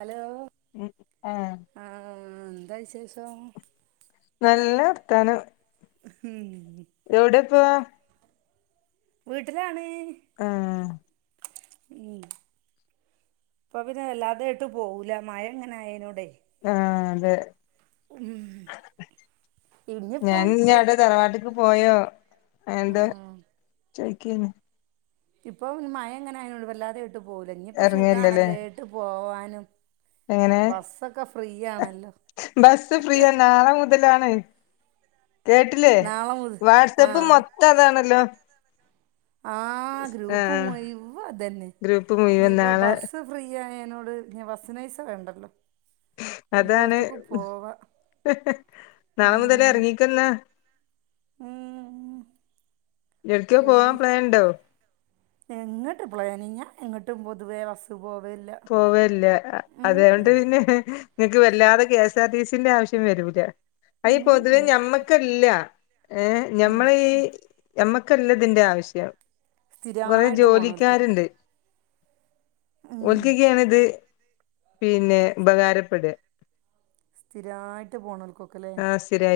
Hello ഉം ആഹ് ആ എന്താ വിശേഷം നല്ല വർത്താന ഹും എവിടെപ്പോ വീട്ടിലാണ് ആഹ് ഉം ഇപ്പൊ പിന്നെ വല്ലാതൊയിട്ട് പോവൂല മഴ എങ്ങനെ ആയോടെ ആഹാ അതെ ഞാൻ ഇനിയിപ്പം ഇന്ന അവിടെ തറവാട്ടുക്ക് പോയോ ആ എന്താ ചോയ്ക്കാന്ന് ഇപ്പൊ മഴ എങ്ങനെ ആയോണ്ട് വല്ലാതെ ട്ട് പോല ഇനിയിപ്പോ എറങ്ങേല്ലല്ലേ സുഖമാണല്ലേട്ട് പോവാൻ ഉം എങ്ങനെ ബസ്സ് ഫ്രീ നാളെ മുതലാണ് കേട്ടില്ലേ നാളെ മുതൽ ആ വാട്സആപ്പ് മൊത്തം അതാണല്ലോ ആഹ് ഗ്രൂപ്പ് ആഹ് മുയിവ അതന്നെ ഗ്രൂപ്പ് മുഴുവൻ എനയിപ്പ നാളെ ബസ് ഫ്രീ ആയ യ്നോട് ബസ്സിനൈസ വേണ്ടല്ലോ. അതാണ് എല്ലോടത്തേക്കും പോവാ നാളെ മുതലേ ഉം ഇറങ്ങിക്കോന്ന. ഉം എടക്കോ ഫ്രീ പോവാൻ പ്ലാൻ ഉണ്ടോ? എങ്ങോട്ട് പ്ലാനിങ്ങ എങ്ങോട്ടും പൊതുവേ ബസ് പോവില്ല പോവേലില്ല ഉം അതെയോണ്ട് ഉം പിന്നെ നിങ്ങൾക്ക് വല്ലാതെ കെ എസ് ആർ ടി സിന്റെ ആവശ്യം വരൂല. അയി ഉം പൊതുവെ ഉം ഞമ്മക്കല്ല. ഏഹ് ഉം. ഞമ്മള ഈ ഞമ്മ ക്കല്ലതിന്റെ ആവിശ്യം. കൊറേ സ്ഥിരമായിട്ട് പോണവർക്ക് ജോലിക്കാര്ണ്ട്. ഉം. ഓൽക്കിക്കയാണ് ഇത് പിന്നെ ഉപകാരപ്പെട. സ്ഥിരായിട്ട് പോണോൾ ക്കോക്കല്ലേ?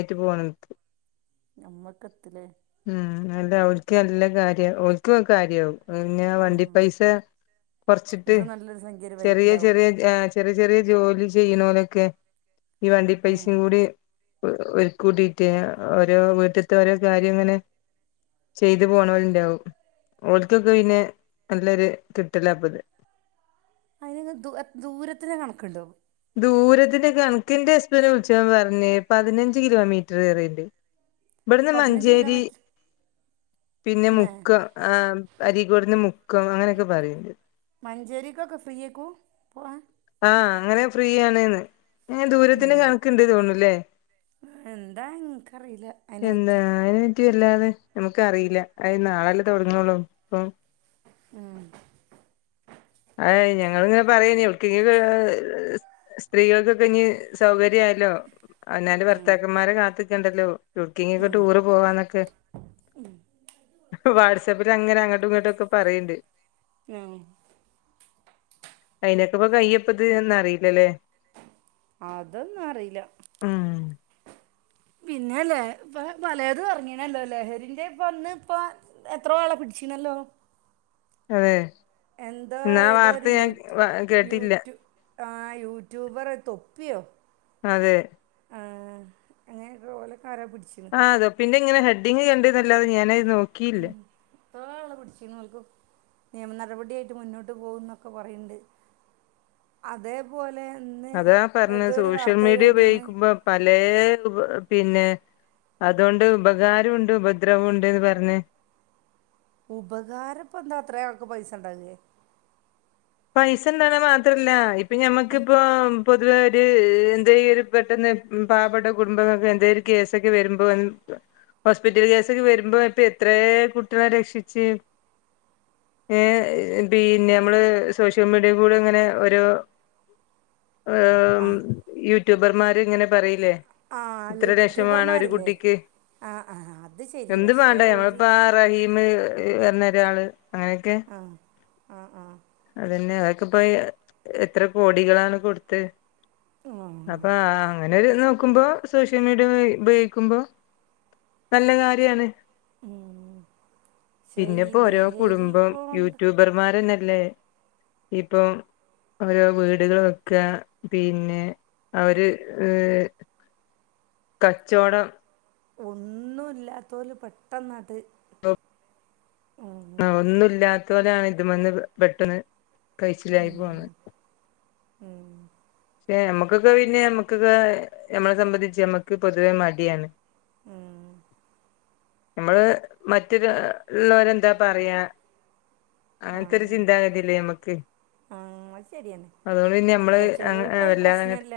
ട്ട് പോണ [unintelligible] നമ്മക്കത്തില്ലേ ഉം അല്ല അവന്ക്ക് നല്ല കാര്യാ ഓൾക്ക് കാര്യാവും പിന്നെ വണ്ടി ഉം. പൈസ കൊറച്ചിട്ട് ഇവർക്ക് നല്ലൊരു സംഖ്യ വരും ചെറിയ ഇതാവും ചെറിയ ആ ചെറി ചെറിയ ജോലി ചെയ്യണോലൊക്കെ ഈ വണ്ടി ഉം. പൈസയും കൂടി ഒരു കൂട്ടീട്ട് ഓരോ വീട്ടത്തെ ഓരോ കാ ര്യങ്ങനെ ചെയ്ത് പോണോലുണ്ടാവും ഓൾക്കൊക്കെ പിന്നെ നല്ലൊരു കിട്ടിലപ്പത് അതിനോക്കെ ദൂ ആ ദൂരത്തിന് കണക്കുണ്ടോ ദൂരത്തിന്റെ കണക്കിന്റെ ഹസ്ബന്റ് വിളിച്ചപ്പൊ പറഞ്ഞ് പതിനഞ്ച് കിലോമീറ്ററ് പറയിണ്ട് ഇബ്ടുന്ന് പതിനഞ്ച് മഞ്ചേരി കിലോമീറ്റർ പിന്നെ എന്നേ മുക്ക ആഹ് അരികോടിന്ന് മുക്കം അങ്ങനൊക്കെ പറയിണണ്ട് മഞ്ചേരിക്കൊക്കെ ഫ്രീ ആക്കും പോവാ ആഹ് അങ്ങനെ ഫ്രീ ആണ്ന്ന് ഏഹ് ദൂരത്തിന് ഉം. കണക്കിണ്ട് തോന്നൂല്ലേ എന്താ എന്ക്കറിയില്ല അയനെ പറ്റി ക്കി അല്ലാതെ നമുക്കറിയില്ല അത് നാളല്ലേ തുടങ്ങണുള്ളൂ പ്പോ ആഹ് ആയ് ഞങ്ങളിങ്ങനെ പറയന്നെ ഇവൾക്ക് [unintelligible] സ്ത്രീകൾക്കൊക്കെ ഇനി സൗകര്യയാല്ലോ അവനവനൻ്റെ ഉം. ഭർത്താക്കന്മാരെ കാത്ത് ന്നിക്കണ്ടല്ലോ [unintelligible] ടൂറ് പോവാന്നൊക്കെ വാട്സാപ്പിലങ്ങനെ അങ്ങട്ടും ഇങ്ങട്ടും ഒക്കെ പറയ്ണ്ട് ഉം അയിനൊക്കെ ഇപ്പ കയ്യപ്പത് എന്നറിയില്ലല്ലേ അതൊന്നും അറിയില്ല ഉം പിന്നെല്ലെ ഇപ്പം പലതും ഇറങ്ങീണല്ലോ ലഹരിൻ്റെ ഇപ്പം വന്ന് ഇപ്പൊ എത്ര ആളൊ പിടിച്ചീണല്ലോ അതെ എന്തോ എന്നാ ഏതൊരു വാർത്ത ഞാൻ യുറ്റ് കേട്ടില്ല യുറ്റു ആ യൂട്യൂബറ് തൊപ്പിയോ അതെ ആ അങ്ങനെയൊക്കെ ഓലൊക്കെ ആരാ പിടിച്ചിന്ന് ആ അതോ പിന്നെ ഇങ്ങനെ ഹെഡിങ് കണ്ടിന്നാല്ലോ ഞാന് നോക്കില്ല എത്ര ള്ള പിടിച്ചീങ്ങോൾക്ക് നിയമ നടപടിയായിട്ട് മുന്നോട്ട് പോകും ന്നൊക്കെ പറയ്ണ്ട് അതേപോലെ ഇന്ന് അതാ ഏതോ പറഞ്ഞത് ഒരു സോഷ്യൽ വാർത്ത മീഡിയ കേട്ട്ണ് ഉപയോഗിക്കുമ്പ പലേ പിന്നെ അതുകൊണ്ട് ഉപകാരം ഒണ്ട് ഉപദ്രവം ഒണ്ട്ന്ന് പറഞ്ഞെ ഉപകാരയിപ്പം എന്താ അത്ര ആൾക്ക് പൈസ ഉണ്ടാകേ പൈസ ഇണ്ടന്ന മാത്രല്ല ഇപ്പോ പിന്നെ ഞമ്മക്കിപ്പോ പോതുവെ ഒരു എന്തെങ്കിലും പെട്ടെന്ന് മ് പാവപെട്ട കുടുംപങ്ങൾക് എന്തെലും കേസൊക്കെ വരുമ്പോ ഹോസ്പിറ്റൽ കേസോകെ വരുമ്പോ ഇപ്പോ എത്രെ കുട്ടിയേളെ രേഷിച്ച് പിന്നെ നമ്മൾ സോഷ്യൽ മീഡിയ കൂടെ ഇങ്ങെനെ രോ [unintelligible] യൂട്യൂഭർമാർ ഇങ്ങെനെ പറയുലെ ആ യൂട്യൂബർമാർ ഇല്ലേ അ ആ അത് ശരി പക്ഷെ ഒരു [inaudible] അങ്ങെനെ ഒക്കെ അ ആ അതന്നെ അയാക്ക് ഇപ്പോ എത്രെ കോടികളാണ് കോടുത്തെ അപ്പൊ ഉം. ആ അന്നേരം ഇത് നോക്കുമ്പോ സോഷ്യൽ മീഡിയ ഉഭയോഗിക്കുമ്പോ നല്ല കാര്യാണ് പക്ഷേ ഈ പിന്നെപ്പോ ഓരോ ലഹരി കുടുംബം കൊണ്ട് യൂട്യൂബർ മാരന്നെ ല്ലെ. ഇപ്പം ഓരോ വീട്‌കൾ വെക്കാ പിന്നെ അവര് കച്ചോടം. ഒന്നും ഇല്ലാത്തോൽ പെട്ടന്ന് ആട്ട് [inaudible] അ ഒന്നുല്ലാത്തോരാണ് ഇദ്മ്മന്ന് [unintelligible] പെട്ടെന്ന് കഴിച്ചിലായി ഉം, പോന്നെ. ഉം, പക്ഷേ നമ്മകോക്കെ പിന്നെ നമ്മക്ക്ക്ക നമ്മള സമ്മന്തിച്ച് നമ്മക്ക് പൊതുവെ മടിയാണ് മ്മ് നമ്മൾ മറ്റരു ഉള്ളോരെന്താ പറയാ അങ്ങൻതോരു ചിന്താഗതിയല്ലെ മ്മക്ക് ആഹ് അത് നമ്മള് ശെരിയാണ് അത് വല്ലാതങ്ങട്ട് പ്രശ്നല്ല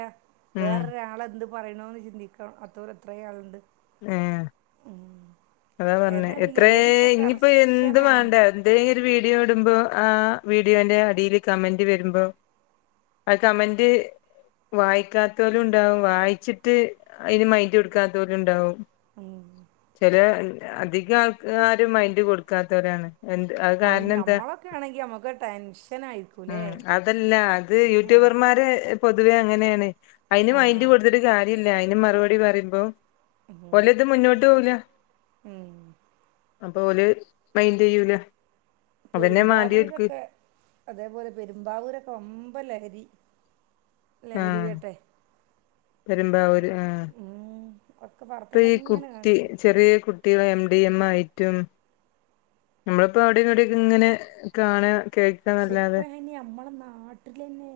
ഉം വേറൊരാളെന്ത് പറയുണ്ണൂന്ന് ചിന്തിക്കണം അത്തോ കോറേ ആളുണ്ട് ആഹ് അതാ പറഞ്ഞെ ഏതായാലും എത്രേ ലഹരി ഇപ്പോൾ ഇഞ്പ്പോ എന്തു കർശനാണ് വാണ്ട എന്തേലൊരു വീഡിയോട് ബ് ആ വീഡിയോന്റെ അടീല് കമന്റ് വരുമ്പോ ആ കമന്റ് വായിക്കാത്തൊലും ഉണ്ടാവും വായിച്ചിട്ട് അതിന് മൈൻഡ് കൊടുക്കാതോലും ഉണ്ടാവും [unintelligible] അധികം ആൾക്കാരും മൈൻഡ് കൊടുക്കാത്തവരാണ്. എന്ത് അത് കാരണം എന്താ ഞമ്മളൊക്കെ ആണെങ്കി നമ്മുക്ക് ടെൻഷനായിരിക്കൂല്ലേ ഉം അതല്ല അത് ഉം യൂട്യൂബർമാരെ പൊതുവെ അങ്ങനേണ്. അയിന് മൈൻഡ് ആഹ് കൊടുത്തിട്ട് കാര്യല്ല. ഇല്ല അയ്ന് മറുപടി പറയുമ്പോ ഒലത് മുന്നോട്ട് പോവൂല ഉം അപ്പൊ ഓല് മൈൻ്റ് എയ്യൂല. പെരുമ്പാവൂരക്കെ അതേ പോലെ പെരുമ്പാവൂരക്ക വമ്പ ലഹരി ലഹരി ആഹ് വേട്ടെ പെരുമ്പാവൂര് അഹ് ഉം ഒക്കെ ഇപ്പ ഈ വാർത്തേലങ്ങനെ കുട്ടി കാണിച്ചു ചെറിയ കുട്ടികളെ എമ് ഡി എം ആയിറ്റും നമ്മളിപ്പ അവിടേര്ന്ന് ഇവിടേര്ന്നിങ്ങനെ കാണേണ്. സിപ്പഴങ്ങി അമ്മള നാട്ടിലില്ലേ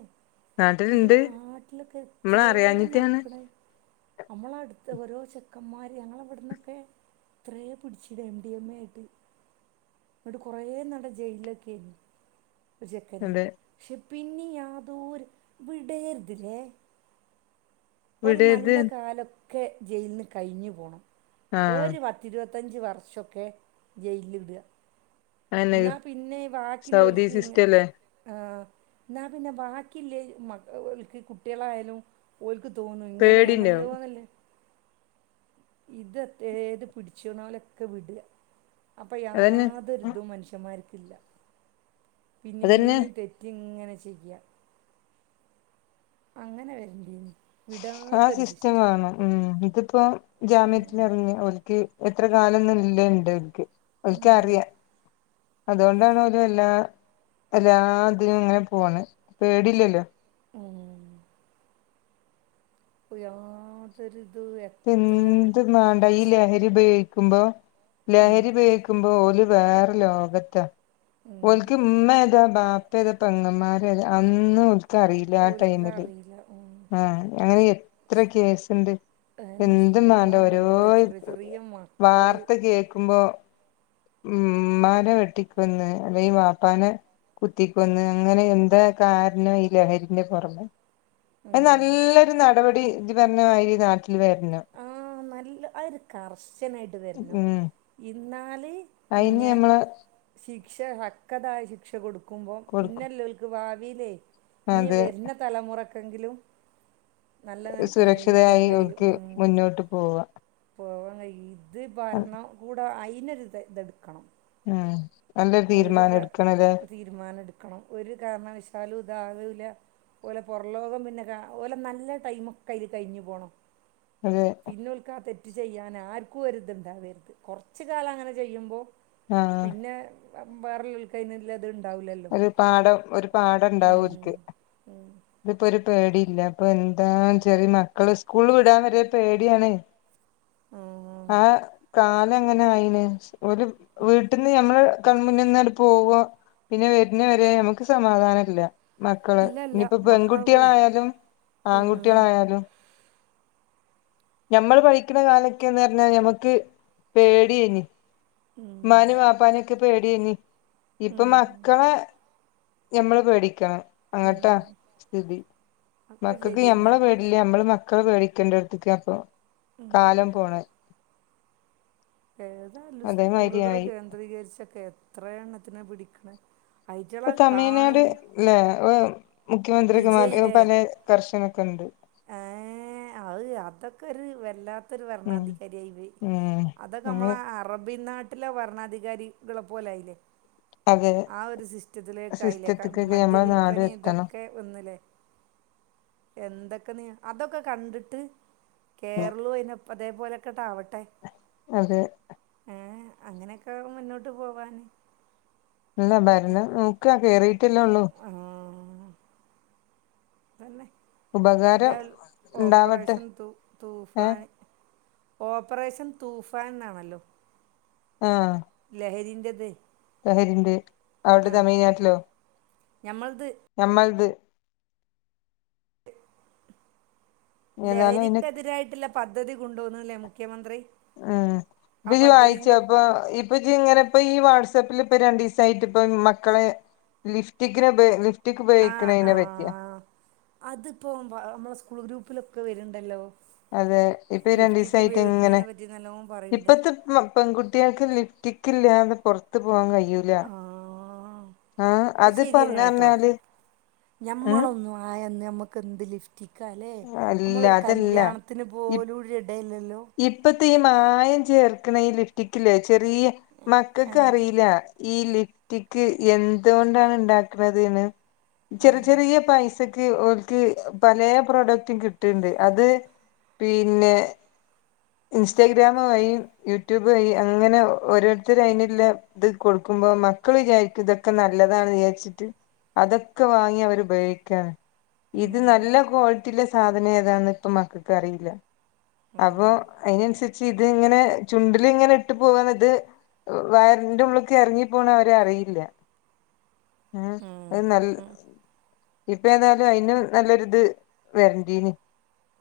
നാട്ടിലുണ്ട് നീനാ ആറ്റിലൊക്ക നമ്മള് ഇത്രേം അറിയാഞ്ഞിട്ടാണ് നടക്കണേ അമ്മള അട് ട ഓരോ ചെക്കൻമാര് ഞങ്ങളവിടന്നൊക്കെ ത്രേ പിടിച്ച് എമ് ഡിഎമ് ഏ ക്കും. എട്ട് കോറേ നടജയിലിലക്കി ഇത് ജെക്കന്നി അതെ ഷിപ്. പിന്നീ യാതോര് വിടേര്തില്ലേ ഒര് വിടരുത് നല്ല കാലം. ക്കെ ജയില്ന്ന് കഴിഞ്ഞ് പോണം ആഹ് ഒര് പത്തിരുവ തഞ്ച് വർഷോക്കെ ജയില്‌ട. അയന്നെ ന്നാ പിന്നെ വാക്കി സൗദി ലോല്ക്ക് ന്നെ സിസ്റ്റം അല്ലേ ആ ന്നാ പിന്നെ ബാക്കി ല്ലേ മക്ക ഓൽക്ക് കുട്ട്യേളായാലും ഓൽ ക്ക് തോന്നും ഇങ്ങനെണല്ലോ പേടിണ്ടാവും ന്ന്ല്ലെ ഇത് ഏത് പിടിച്ച്ണോലൊക്കെ വിട. അപ്പ അതന്നെ യാതൊര് തും മനുഷ്യൻമാര് ത്തില്ല പിന്നീം അതന്നെ പിന്നീം തെറ്റ് ങ്ങനെ ച്ചെയ്യ അങ്ങനെ വെര്ൻ്റീനി ആ സിസ്റ്റമാണം ഉം ഇത് പ്പം ജാമ്യത്തിലെർങ്ങ ഓൽക്ക് എത്രകാലൊന്നും ഇല്ല ണ്ട് ഓൽക്ക് ഓൽക്കറ്യാ അതുകൊണ്ടാണ് അതുവല്ലാ എല്ലാ ഇതിനും ഇങ്ങനെ പോണ്, പേടി ഇല്ലല്ലോ ഉം യാതൊരു എന്തിന്നാടാ ഈ ലഹരി ഉപയോ ക്കുമ്പോ ഉം ലഹരി ഉപയോഗിക്കുമ്പോ ഓല് വേറെ ലോകത്താ ഉം ഓൽക്ക് ഇമ്മ ഏതാ ബാ പ്പ ഏതാ പെങ്ങമാര് ഏതാ അന്നു ഓരിക്ക് അറിയില്ല ആ ടൈമില് ഓൽക്കറിയില്ല ഉം ആ അങ്ങനെ എത്ര കേസിണ്ട് അതന്നെ എന്തു [unintelligible] സ്കൂളിന്നൊക്കെ ഓരോ കണ്ടില്ലേ ചെറിയ ചെറിയ മക്കള് വാർത്ത കേക്കുമ്പോ ഉം ഉമ്മാനെ വെട്ടിക്കൊന്ന് അല്ലേങ്കി വാപ്പാനെ കുത്തിക്കൊന്ന് അങ്ങനെ എന്താ കാരണോ ഈ ലഹരിൻ്റെ പൊറമേ [unintelligible] ഉം നല്ലൊരു നടപടി ഇജ്ജ് പറഞ്ഞ മാരി നാട്ടി ആ നല്ല അത് [unintelligible] കർശന വരണം ഉം ഈ ഇന്നാ അയിന് നമ്മള് ക്ഷ ഹക്കതായ ശിക്ഷ കൊടു കുമ്പം കൊടുക്കും പിന്നെല്ലെ ലോലിക്ക് വിലെ ഇനി അത് വരുന്ന തലമുറ എങ്കിലും സുരക്ഷിതയായി ക് ഉം മുന്നോട്ട് പോവാ പോവാൻ കഴി ഭരണംകൂടം ആയി ഇന്ന് ഇത് എടുക്കണം ഉം നല്ലൊരു ഒരു തീരുമാനം കാ എടുക്കണല്ലേ തീരുമാനം എടുക്കണം ഒരു കാരണവശാലും കാണൂല്ല ഓരെ പുറം ലോകം പിന്നെ കാ ഓരെ നല്ല ടൈമൊക്കെ അതിൽ കഴിഞ്ഞു പോണം ഒരു പിന്നെ ഓര്ക്ക് ആ തെ ചെയ്യാനാർക്കും ഒരു ഇത് ഇണ്ടാവരുത് കൊറച്ച് കാലം അങ്ങനെ ചെയ്യുമ്പോ ആഹ് പിന്നെ [unintelligible] [inaudible] ഓര് പാഠം ഒരു പാഠം ഉം. ഉണ്ടാവർക്ക് ഉം. ഇപ്പെ ഒരു പേടിയില്ല ഇപ്പോ എന്താ ചെറിയ മക്കള് സ്കൂളിൽ വിടാൻ വരെ പേടിയാണ് ആ. ആ കാല എങ്ങനെ ആയിന് ഒരു വീട്ടിൽന്ന് ഞമ്മള് കൺമുന്നിൽന്ന പോവുവ പിന്നെ വരുന്ന വരെ നമുക്ക് സമാധാനം ഇല്ല മക്കള് ഇല്ല ഇല്ല ഇനിപ്പോ മക്കളെ പോയി പെൺകുട്ടികളായാലും ഉം. ആൺകുട്ടികളായാലും ഞമ്മൾ പഠിക്കണ കാലക്കെന്ന് പറഞ്ഞാലെ ഞമ്മക്ക് പേടിയിനി ഉം. ഉമാനെ വാപ്പാനൊക്ക് പേടി യിനി ഇപ്പൊ ഉം. മക്കളെ മ്മള് പേടിക്കണം അങ്ങട്ടാ ഉം. സ്ഥിതി ഒക്കെ മക്കൾക്ക് ശരി മ്മളെ തന്നെ പേടില്ലേ നമ്മള് മക്ക മക്കള് പേടിക്കേണ്ട ഇടുത്തേക്ക അപ്പൊ കാലം പോണെ ഏതായാലും സ്കൂളുകൾ അതേമാതിരിയായി കേന്ദ്രീകരിച്ചൊക്കെ എ എത്ര എണ്ണത്തിനെ പിടിക്കണ ഇപ്പൊ തമിഴ്നാട്ല്ലേ മുഖ്യമന്ത്രിക്ക്മാർ പല കർശനൊക്കെ ഉണ്ട് ഏഹ അത് അതൊക്കെ ഒരു വല്ലാ ഉം ഭരണാധികാരിയായി പോയി ഉം അതൊക്കെ നമ്മള അങ്ങനെ അറബി നാട്ട നാട്ടിലെ വരണാധികാരികളെ പോലായില്ലേ അതെ ആ ഒരു സിസ്റ്റത്തിലേക്ക ആയില്ലേ സിസ്റ്റത്ത്ക്കൊക്കെ മദ്യ ഞമ്മളെ നാട് വില്പന എത്തണം ഇതൊക്കെ ഒന്നില്ലേ എന്തൊ അതൊക്കെ കണ്ടിട്ട് കേരളവും അ അതേപോലെൊക്കെട്ടാവട്ടെ അതെ ഏ അങ്ങനൊക്കെ മുന്നോട്ട് പോവാാന് ഇല്ല ഭരണം നോക്ക കേറി ല്ലേള്ളൂ ആഹ തല്ലെ ഉപകാരം ഇാൽ ഉണ്ടാവട്ടെ ഓപ്പറേഷൻ ഏ തൂഫാന ഓപ്പറേഷൻ തൂഫാൻ എന്നാണല്ലോ ആ ലഹരി ന്റെ തെ ലഹരിന്റെ അവിടെ തമിഴ്നാട്ടിലോ ഞമ്മൾ ത് ഞമ്മൾത് ഏതായാലും അയിന് ലഹരിക്കെതിരായിട്ട്ള്ള പദ്ധതി കൊണ്ടോന്നുല്ലേ മുഖ്യമന്ത്രി ആ ഇതില് വായിച്ചോ പദ്ധതിൻ്റെ പ്പൊ ഇപ്പൊ ഇജ് ങ്ങനെ ഇപ്പം ഈ വാ ട്സപ്പിൽ ഇപ്പം രണ്ടുസായിട്ട് പ്പം മക്കളെ ലിഫ്റ്റിക്കിനെ ഉപ ലി ആആ അതിപ്പോ മ്മളെ സ്കൂൾ ഗ്രൂപ്പി ലൊ ക്കെ വര്ണ്ടല്ലോ അതെ ഇപ്പൊ ഈ രണ്ടീ സായിട്ട് ങ്ങനെ പറ്റി നല്ലോണം പറയുന്നുണ്ട് ഇപ്പത്തെ പെൺകുട്ടി യാൾക്ക് ലിഫ്റ്റിക്കില്ലാതെപുറത്ത് പോകാൻ കയൂല ആ ആ അത് ശരി തന്നെ പറഞ്ഞി റഞ്ഞാല് കേട്ടോ ക്കന്ത്ലിഫ് റ്റിക്കാ ല്ലെ നമ്മളൊരു അതല്ല കല്യാണത്തിന് ഇ പോലും ടെല്ല ഇപ്പത്തെ ഈ മായം ചേർക്ക് ണേഈ ലിഫ്റ്റിക്കില്ലേ ചെറിയ ആ മക്കൾക്ക് അ റീല്ല ഈ ലിഫ്റ്റിക്ക് എന്തൊണ്ടാണ് ഉണ്ടാക്ക്ണ ത് ന്ന് ആ ചെറിചെറിയ പൈസ ക്ക് ഓൽക്ക് പലേ പ്രൊഡക്റ്റും കിട്ട്ണ്ട് അത് പിന്നെ ഇൻസ്റ്റാഗ്രാമ് വഴിയൂട്യൂബ് വഴി അങ്ങനെ ഓരോര്ത്തർ അയിന്ള്ള ഇത് കൊടുക്കുമ്പോ മക്കൾ വിചാരിക്കും ഇതൊക്കെ നല്ലതാണ് വിചാരിച്ചിട്ട് അതൊക്കെ വാങ്ങി അവര്പയോഗിക്കാണ് ഇത് നല്ല ക്വാളിറ്റിയിലെ സാധനം ഏതാണ് പ്പം മക്കക്ക് അറീല്ല അപ്പൊ അയിനൻസരിച്ച് ഇത് ഇങ്ങനെ ചുണ്ടില് ങ്ങനെ ഇട്ട് പോവാണ്ത് വയറിന്റെ ഉള്ള്ക്ക് എറങ്ങിപ്പോണേ ആരു അ റീല്ല ഉം അത് നല്ല ഉം. ഇപ്പ ഏതായാലും അയ്ന് നല്ലൊരു ഇത് വെരന്റീനി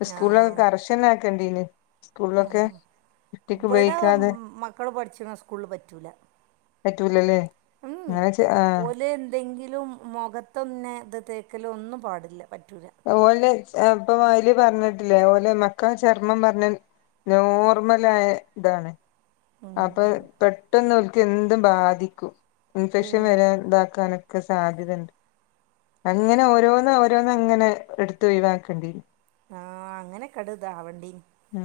സ്കൂളിലൊക്കെ കർഷ നാക്കണ്ടീനി ആ ഇവടെ ഉപയോഗിക്കാതെ മക്കള് പഠിച്ച്ണ സ്കൂ ള്ള് പറ്റൂല പറ്റൂലല്ലേ മ് അങ്ങനെ ചെ ആ ഓല്എന്തെങ്കി ലുംമുഖത്തന്നെഇത് തേക്കലും ഒന്നും പാടില്ല പ ഓല് ഇപ്പൊ അയ്ല് പറഞ്ഞേട്ട്ല്ലേ ഓലെ മക്കളെ ചർമ്മം പറഞ്ഞേനോർമലായ താണ് അപ്പൊ പെട്ടന്ന് വി എന്ത് ബാധിക്കും ഇൻഫെക്ഷൻ ഉം. വരാൻ ഇതാക്കാനൊക്കെ സാധ്യതുണ്ട് അങ്ങനെ ഓരോന്ന് ഓരോന്ന് അങ്ങനെ എടുത്ത ഒഴിവാക്കേണ്ടി ആ അങ്ങനെയൊക്കെ ഇട് ഇതാവണ്ടീന് ഉ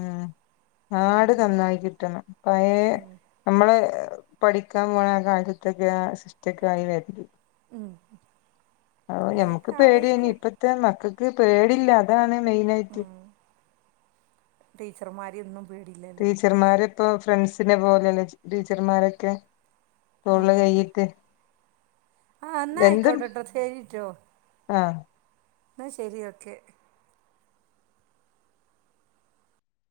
നാട് നന്നായി കിട്ടണം പയേ നമ്മളെ പഠിക്കാൻ പോല ആ കാലചത്തൊക്കെ ആ സിസ്റ്റക്ക ആയി വരും ഉം ഓ ഞമ്മുക്ക് പേടിയനി ഇപ്പത്തെ മക്കൾ ക് പേടില്ല അതാണ് ഉ മെയിനായിട്ട് ടീച്ചർമാരിന്നും ടീച്ചർമാര് ഇപ്പൊ ഫ്രണ്ട്സിനെ പോലെല്ല ടീച്ചർമാരൊക്കെ ആ തോളിൽകയിട്ട് ആ എന്നാ ആയിക്കോട്ടെട്ടോ ശേരിട്ടോ ആ ആ ശെരി ഒക്കെ